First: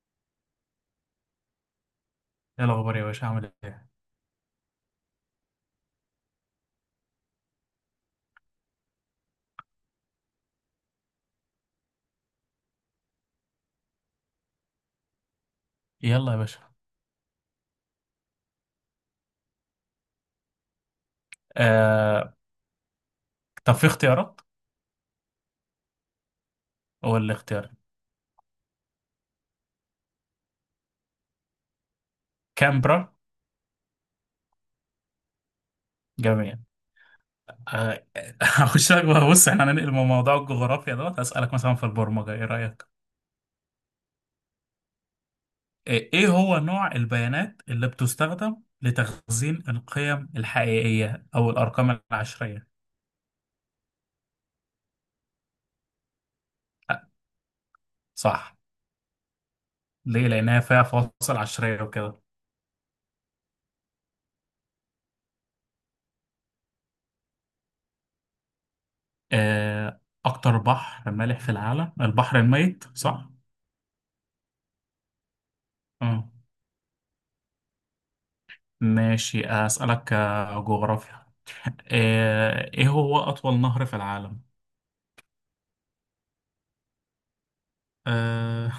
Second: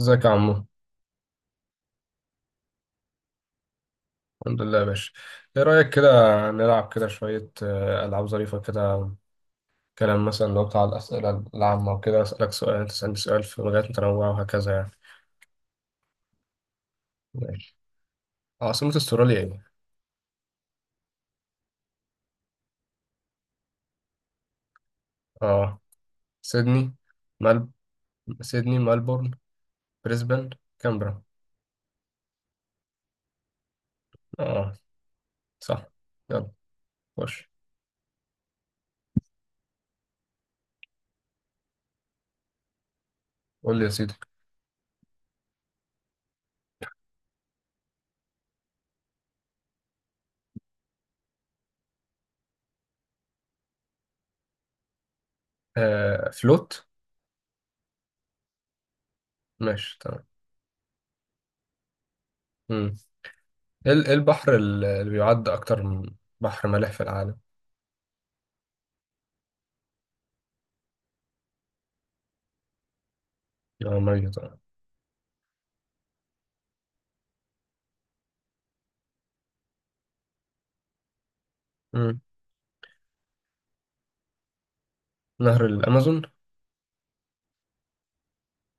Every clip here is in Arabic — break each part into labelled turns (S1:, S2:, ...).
S1: ازيك يا عمو.
S2: ايه الاخبار يا باشا، عامل ايه؟
S1: الحمد لله يا باشا. ايه رأيك كده، نلعب كده شوية، ألعاب ظريفة كده، كلام مثلا. لو بتاع الأسئلة العامة وكده، أسألك سؤال، أنت تسألني سؤال في مجالات متنوعة وهكذا يعني.
S2: يلا يا باشا.
S1: ماشي. عاصمة استراليا ايه؟
S2: آه... طب في اختيارات.
S1: اه. سيدني،
S2: هو اللي
S1: مال.
S2: اختيار.
S1: سيدني، ملبورن، بريسبان، كامبرا.
S2: كامبرا.
S1: اه، صح. يلا،
S2: جميع.
S1: خش.
S2: آه... هخش لك بقى، بص، احنا هننقل من موضوع الجغرافيا دوت هسألك مثلا في البرمجة، ايه رأيك؟
S1: قول لي يا سيدي.
S2: إيه هو نوع البيانات اللي بتستخدم لتخزين القيم الحقيقية او الارقام العشرية؟
S1: فلوت.
S2: آه، صح.
S1: ماشي، تمام.
S2: ليه؟ لانها فيها فواصل عشرية وكده.
S1: مم. إيه البحر اللي بيعد أكتر من بحر مالح في العالم؟
S2: آه... اكتر بحر مالح في العالم البحر الميت، صح.
S1: اه، ميه طبعا.
S2: آه. ماشي. أسألك جغرافيا. ايه هو اطول نهر في العالم؟
S1: نهر الأمازون.
S2: آه،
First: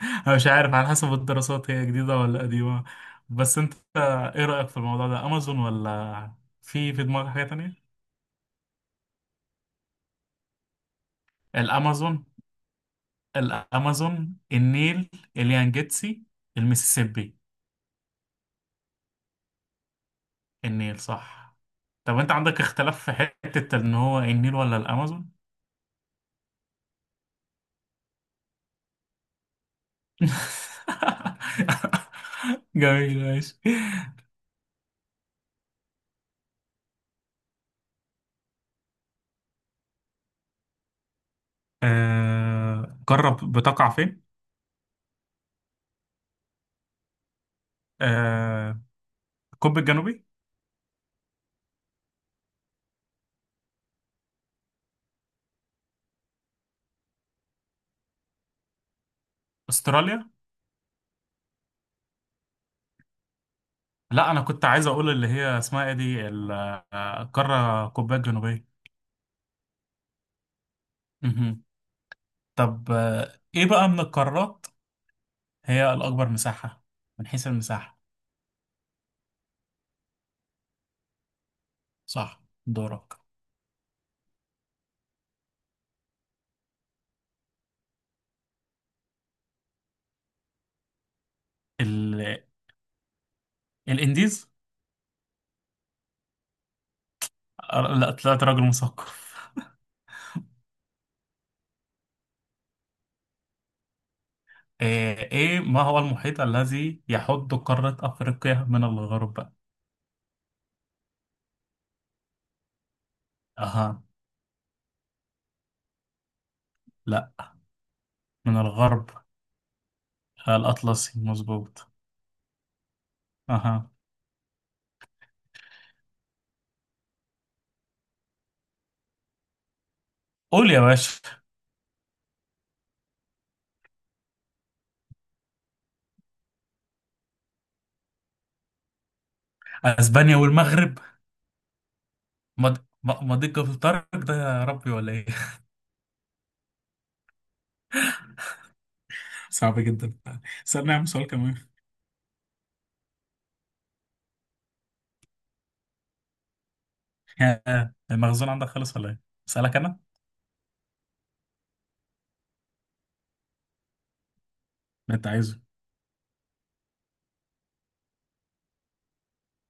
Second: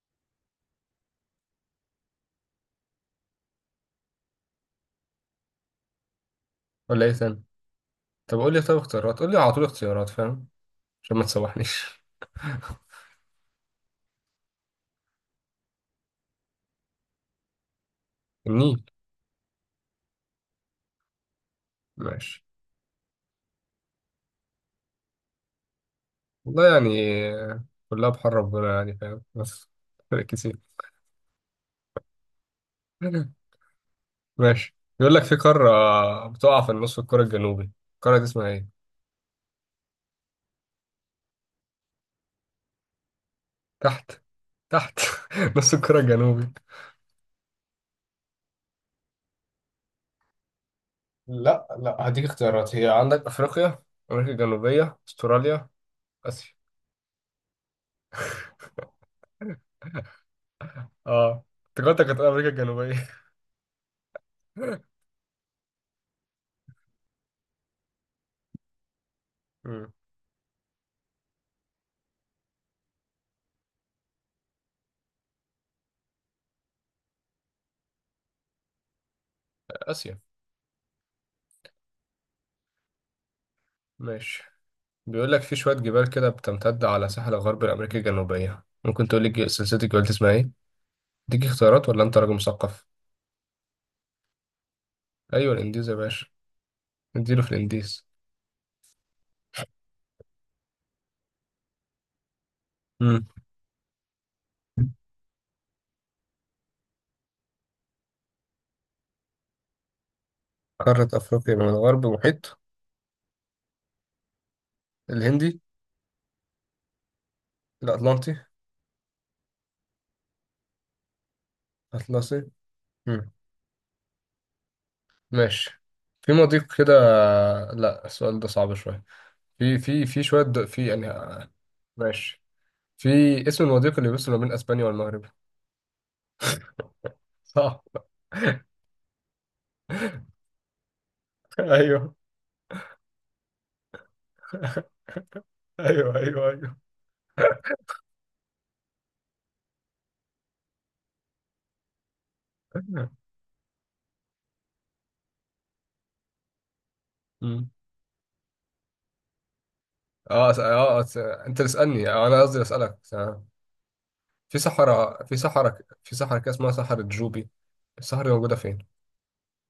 S2: انا مش عارف، على حسب الدراسات هي جديدة ولا قديمة. بس انت ايه رأيك في الموضوع ده، امازون ولا في
S1: ولا إيه
S2: دماغك
S1: تاني؟
S2: حاجة تانية؟
S1: طب قول لي، طب اختيارات، قول لي على طول اختيارات، فاهم؟ عشان ما تسوحنيش.
S2: الامازون. الامازون، النيل، اليانجيتسي، المسيسيبي.
S1: النيل.
S2: النيل صح. طب انت
S1: ماشي.
S2: عندك اختلاف في حتة ان هو النيل ولا الامازون؟
S1: والله يعني. آه، كلها بحر ربنا يعني، فاهم، بس فرق كتير.
S2: جميل ماشي.
S1: ماشي. بيقول لك في قارة بتقع في النص الكرة الجنوبي، القارة دي اسمها إيه؟
S2: قارة بتقع
S1: تحت،
S2: فين؟
S1: تحت. نص الكرة الجنوبي.
S2: آه، القطب الجنوبي.
S1: لا لا، هديك اختيارات، هي عندك أفريقيا، أمريكا الجنوبية، أستراليا، آسيا.
S2: استراليا.
S1: اه، افتكرتك هتقول أمريكا الجنوبية.
S2: لا، انا كنت عايز اقول اللي هي اسمها ايه دي القاره القطبيه الجنوبيه.
S1: مم.
S2: مهم. طب ايه بقى من القارات هي الاكبر مساحه، من حيث المساحه؟
S1: آسيا.
S2: صح، دورك.
S1: ماشي. بيقول لك في شوية جبال كده بتمتد على ساحل غرب الأمريكا الجنوبية، ممكن تقول لي سلسلة الجبال دي اسمها إيه؟ اديك اختيارات ولا أنت راجل
S2: ال...
S1: مثقف؟
S2: الانديز.
S1: أيوة، الإنديز يا باشا، اديله في الإنديز.
S2: لا، طلعت راجل مثقف.
S1: مم.
S2: ايه ما هو المحيط الذي يحد قاره افريقيا من الغرب؟
S1: قارة أفريقيا من الغرب محيط.
S2: اها.
S1: الهندي.
S2: لا.
S1: الأطلنطي.
S2: من الغرب. الاطلسي مظبوط.
S1: الأطلسي. مم.
S2: اها.
S1: ماشي. في مضيق كده، لا السؤال ده صعب شوية. في في في شوية
S2: قول يا
S1: في، يعني.
S2: باشا.
S1: ماشي. في اسم المضيق اللي بيفصل ما بين أسبانيا والمغرب، صح.
S2: اسبانيا والمغرب.
S1: أيوه.
S2: مضيق في طارق ده يا ربي ولا ايه؟
S1: أيوه أيوه أيوه.
S2: صعب جدا. استنى يا عم، سؤال كمان.
S1: مم.
S2: يا المخزون عندك خلص ولا ايه؟ اسألك انا؟
S1: انت اللي اسالني، انا قصدي اسالك في
S2: اللي
S1: صحراء،
S2: انت عايزه.
S1: في صحراء كده اسمها صحراء جوبي، الصحراء دي موجوده فين؟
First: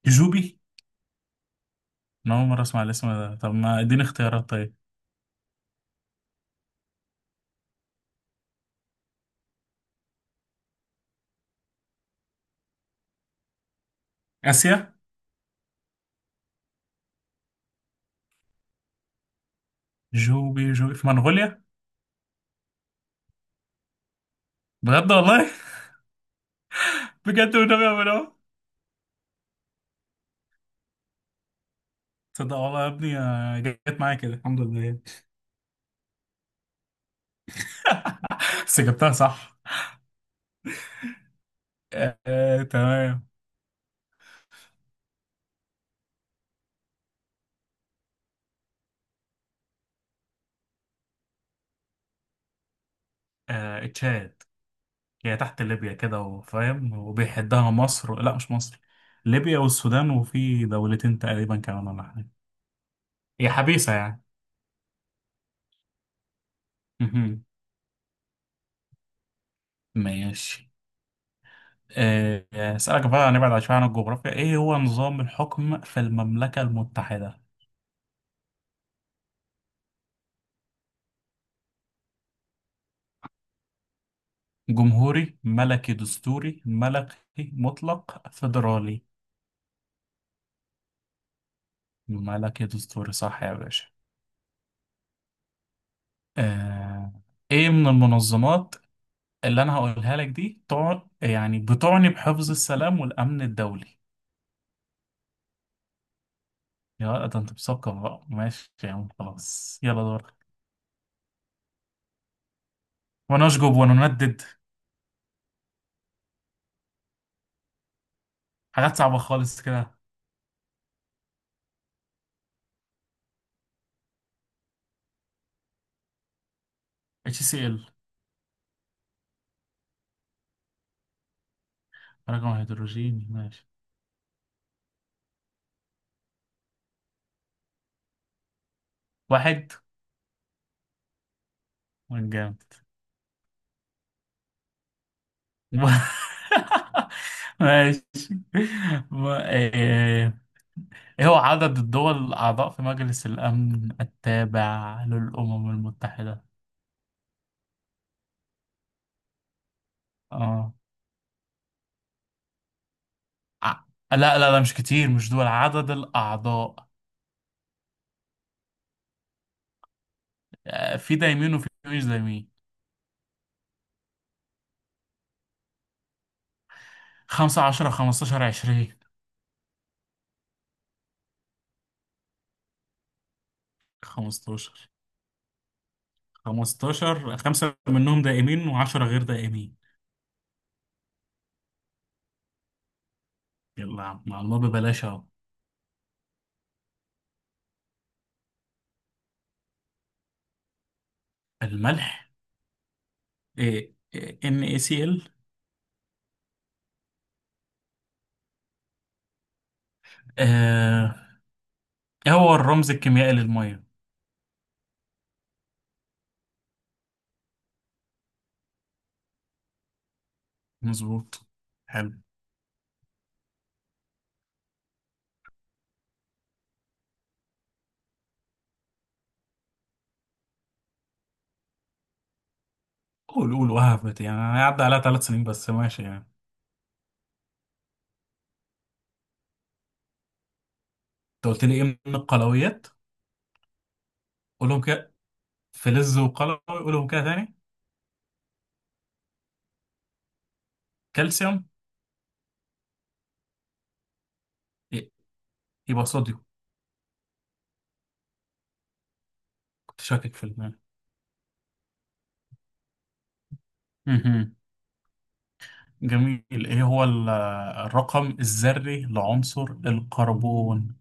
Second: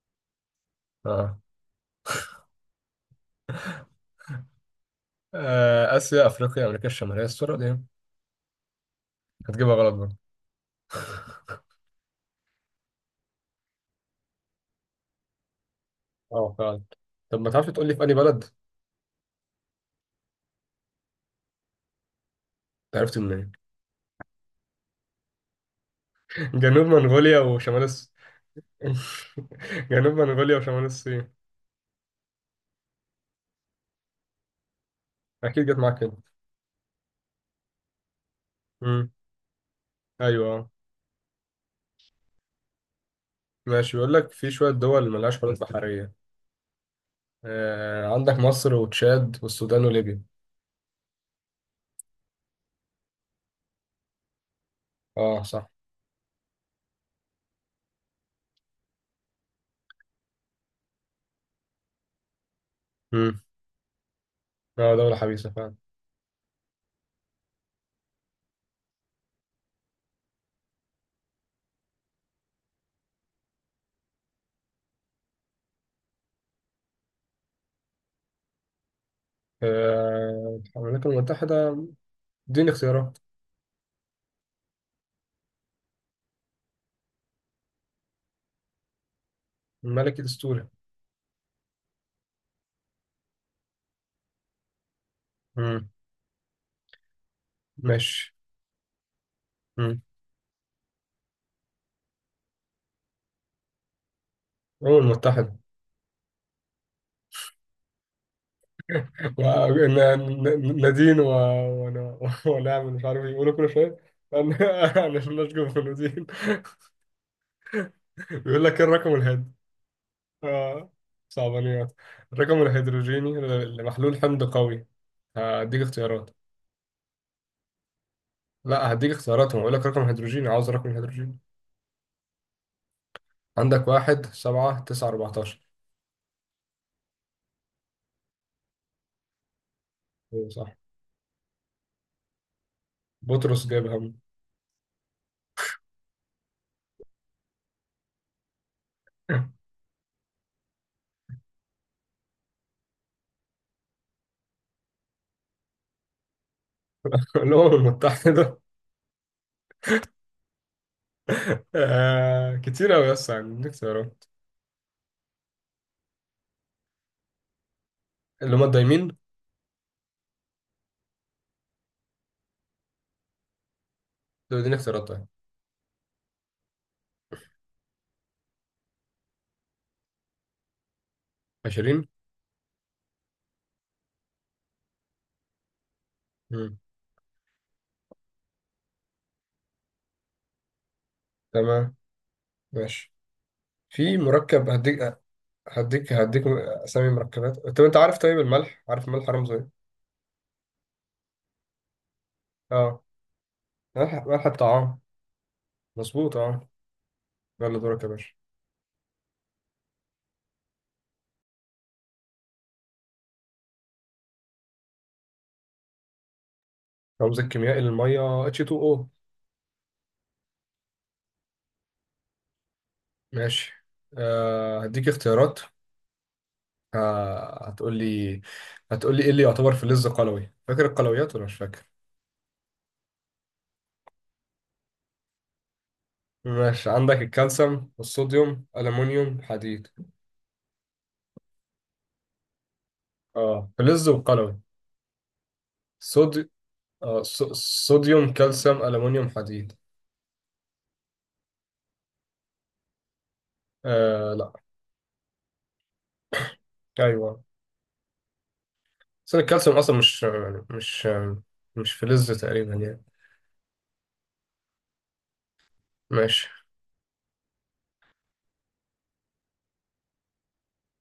S2: جوبي؟
S1: اه,
S2: انا اول مرة اسمع الاسم ده، طب ما اديني اختيارات طيب.
S1: اسيا، افريقيا، امريكا الشماليه، الصوره دي هتجيبها غلط بقى.
S2: اسيا.
S1: اه فعلا. طب ما تعرفش تقول لي في انهي بلد؟
S2: جوبي جوبي في منغوليا؟
S1: أنت عرفت منين؟
S2: بجد والله؟
S1: جنوب منغوليا
S2: بجد
S1: وشمال
S2: والنبي يا منو؟
S1: جنوب منغوليا وشمال الصين.
S2: تصدق والله يا ابني، جت معايا كده الحمد لله.
S1: اكيد جت معاك كده.
S2: بس
S1: امم.
S2: جبتها صح.
S1: ايوه.
S2: آه، آه، تمام.
S1: ماشي. بيقول لك في شويه دول ملهاش حدود بحريه، عندك مصر وتشاد والسودان وليبيا.
S2: تشاد. هي
S1: اه
S2: تحت
S1: صح.
S2: ليبيا كده وفاهم، وبيحدها مصر، لا مش مصر، ليبيا والسودان، وفي دولتين تقريبا كمان ولا حاجة. هي حبيسة يعني.
S1: اه، دولة حبيسة فعلا.
S2: مهم. ماشي. أسألك بقى نبعد شوية عن الجغرافيا. إيه هو نظام الحكم في المملكة المتحدة؟
S1: الولايات المتحدة، اديني اختيارات.
S2: جمهوري، ملكي دستوري، ملكي مطلق، فيدرالي.
S1: الملك الدستوري.
S2: ملكي دستوري صح يا باشا.
S1: مم.
S2: آه، إيه من
S1: ماشي.
S2: المنظمات اللي أنا
S1: مم.
S2: هقولها لك دي يعني بتعني بحفظ السلام والأمن الدولي؟
S1: الأمم المتحدة.
S2: يا ده انت مثقف بقى، ماشي يا عم، خلاص يلا دورك.
S1: نادين و... وانا ونعمل مش عارف، يقولوا كل
S2: ونشجب
S1: شوية.
S2: ونندد.
S1: انا انا نشجع في النادين. بيقول لك ايه
S2: حاجات
S1: الرقم
S2: صعبة خالص كده.
S1: اه، صعبانيات. الرقم الهيدروجيني لمحلول حمض قوي، هديك اختيارات؟
S2: اتش سي ال.
S1: لا، هديك اختيارات، ما بقول لك رقم هيدروجيني، عاوز رقم هيدروجيني.
S2: رقم هيدروجيني، ماشي.
S1: عندك 1، 7، 9، 14.
S2: واحد. من جامد.
S1: بطرس جايب هم.
S2: ماشي. و- ايه إيه هو عدد الدول الأعضاء في مجلس الأمن التابع للأمم المتحدة؟
S1: الأمم المتحدة.
S2: اه.
S1: كتير أوي، يس، عندي
S2: ع- لا
S1: اختيارات.
S2: لا لا، مش كتير، مش دول عدد الأعضاء.
S1: اللي هما الدايمين.
S2: في دايمين وفي مش دايمين.
S1: دول اديني اختيارات طيب.
S2: 15، 15، 20.
S1: 20.
S2: 15.
S1: مم.
S2: 15، خمسة منهم دائمين و10 غير دائمين.
S1: تمام. ماشي.
S2: يلا يا
S1: في
S2: عم، مع الله
S1: مركب
S2: ببلاش اهو.
S1: هديك أسامي مركبات. طب أنت عارف، طيب الملح عارف، الملح رمزه إيه؟
S2: الملح.
S1: أه.
S2: إيه.
S1: ملح
S2: ان اي
S1: الطعام.
S2: سي ال.
S1: مظبوط، أه. يلا دورك يا باشا.
S2: هو الرمز الكيميائي للمية.
S1: رمز الكيميائي للمية H2O.
S2: مظبوط. حلو.
S1: ماشي. هديك اختيارات. هتقول لي، إيه اللي يعتبر فلز قلوي، فاكر القلويات ولا مش فاكر؟
S2: قول قول وهبت يعني، انا عدى عليها 3 سنين بس، ماشي يعني.
S1: ماشي، عندك الكالسيوم والصوديوم، ألمونيوم، حديد.
S2: انت قلت لي ايه من القلويات؟
S1: اه، فلز وقلوي.
S2: قولهم كده. فلز
S1: صودي
S2: وقلوي، قولهم كده
S1: آه ص-
S2: تاني.
S1: صوديوم، كالسيوم، ألمونيوم، حديد.
S2: كالسيوم.
S1: آه لا.
S2: إيه، يبقى صوديوم.
S1: أيوه. بس الكالسيوم أصلا
S2: كنت
S1: مش
S2: شاكك في.
S1: يعني مش فلز تقريبا يعني.
S2: المال. جميل.
S1: ماشي.
S2: ايه هو الرقم الذري لعنصر الكربون؟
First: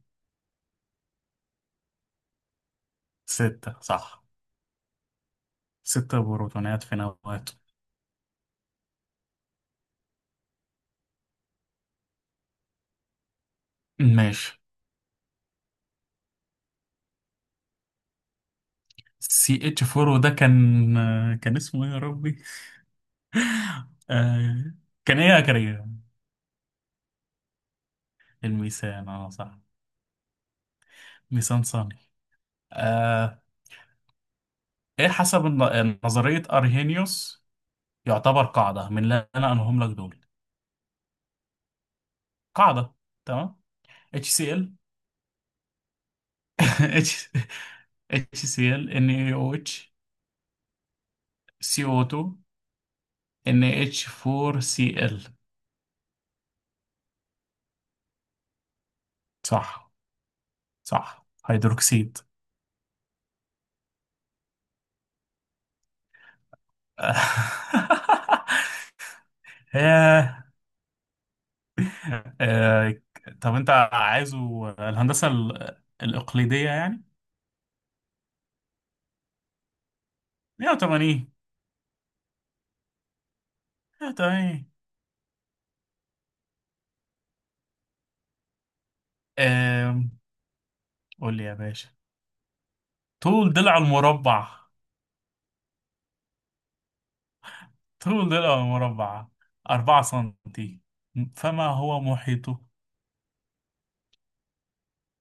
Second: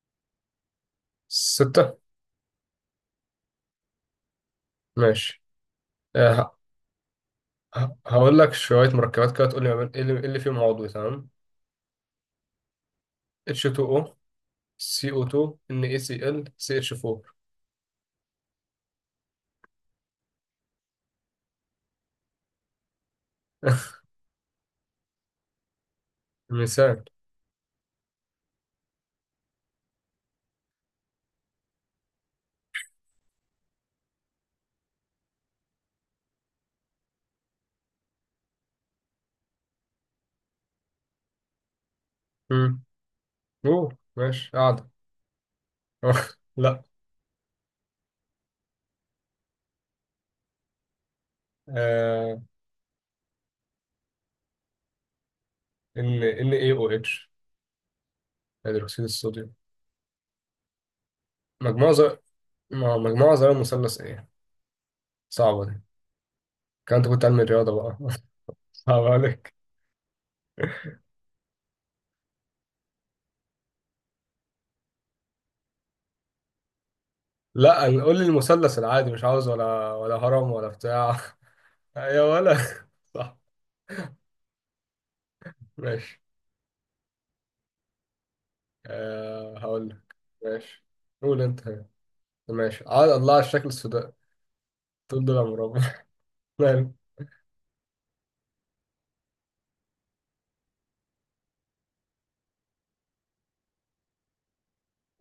S1: 6.
S2: ستة صح.
S1: ماشي.
S2: ستة
S1: آه ه-
S2: بروتونات في نواته.
S1: هقول لك شوية مركبات كده تقول لي ما إيه اللي فيهم عضوي، تمام. H2O,
S2: ماشي.
S1: CO2, NaCl, CH4.
S2: سي اتش 4 ده كان اسمه ايه يا ربي؟ آه... كان ايه يا كريم؟
S1: مثال.
S2: الميثان، اه صح. ميثان ثاني. آه... ايه حسب نظرية ارهينيوس يعتبر قاعدة من اللي انا انهم لك دول؟
S1: مم.
S2: قاعدة. تمام.
S1: أوه ماشي،
S2: HCl.
S1: قاعدة. لا.
S2: H HCl، NaOH،
S1: آه،
S2: CO2، NH4Cl.
S1: ال NaOH، هيدروكسيد الصوديوم.
S2: صح، صح،
S1: مجموعة زر...
S2: هيدروكسيد.
S1: مجموعة ذرة مثلث ايه، صعبة دي، كان انت كنت علم رياضة بقى. صعب عليك.
S2: ياه. آه، طب انت عايزه الهندسة الإقليدية يعني.
S1: لا أنا- قول لي المثلث العادي، مش عاوز ولا هرم ولا بتاع.
S2: 180.
S1: يا ولا. صح.
S2: 180.
S1: ماشي. أه، هقول لك.
S2: آم،
S1: ماشي.
S2: قول
S1: قول
S2: لي يا
S1: انت.
S2: باشا.
S1: ماشي، عاد الله على
S2: طول
S1: الشكل
S2: ضلع
S1: السوداء.
S2: المربع،
S1: طول ده مربع. ماله.
S2: طول ضلع المربع 4 سنتي، فما هو محيطه؟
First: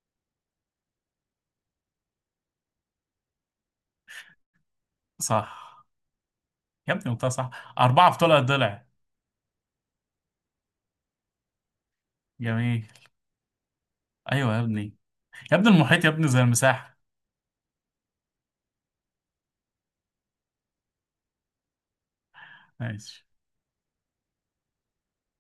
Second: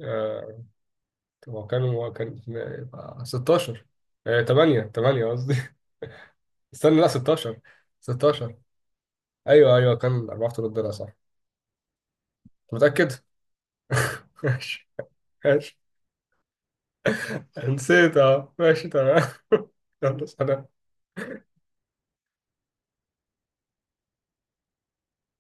S1: آه، طب هو كان يبقى 16. 8 8 قصدي.
S2: صح يا
S1: استنى لا،
S2: ابني، قلتها
S1: 16.
S2: صح، أربعة في طول
S1: 16.
S2: الضلع.
S1: ايوه ايوه، كان $4000، صح أنت
S2: جميل.
S1: متأكد؟
S2: أيوة يا
S1: ماشي.
S2: ابني. يا ابني
S1: ماشي،
S2: المحيط يا ابني زي المساحة.
S1: نسيت. اه، ماشي، تمام. يلا سلام.
S2: ماشي.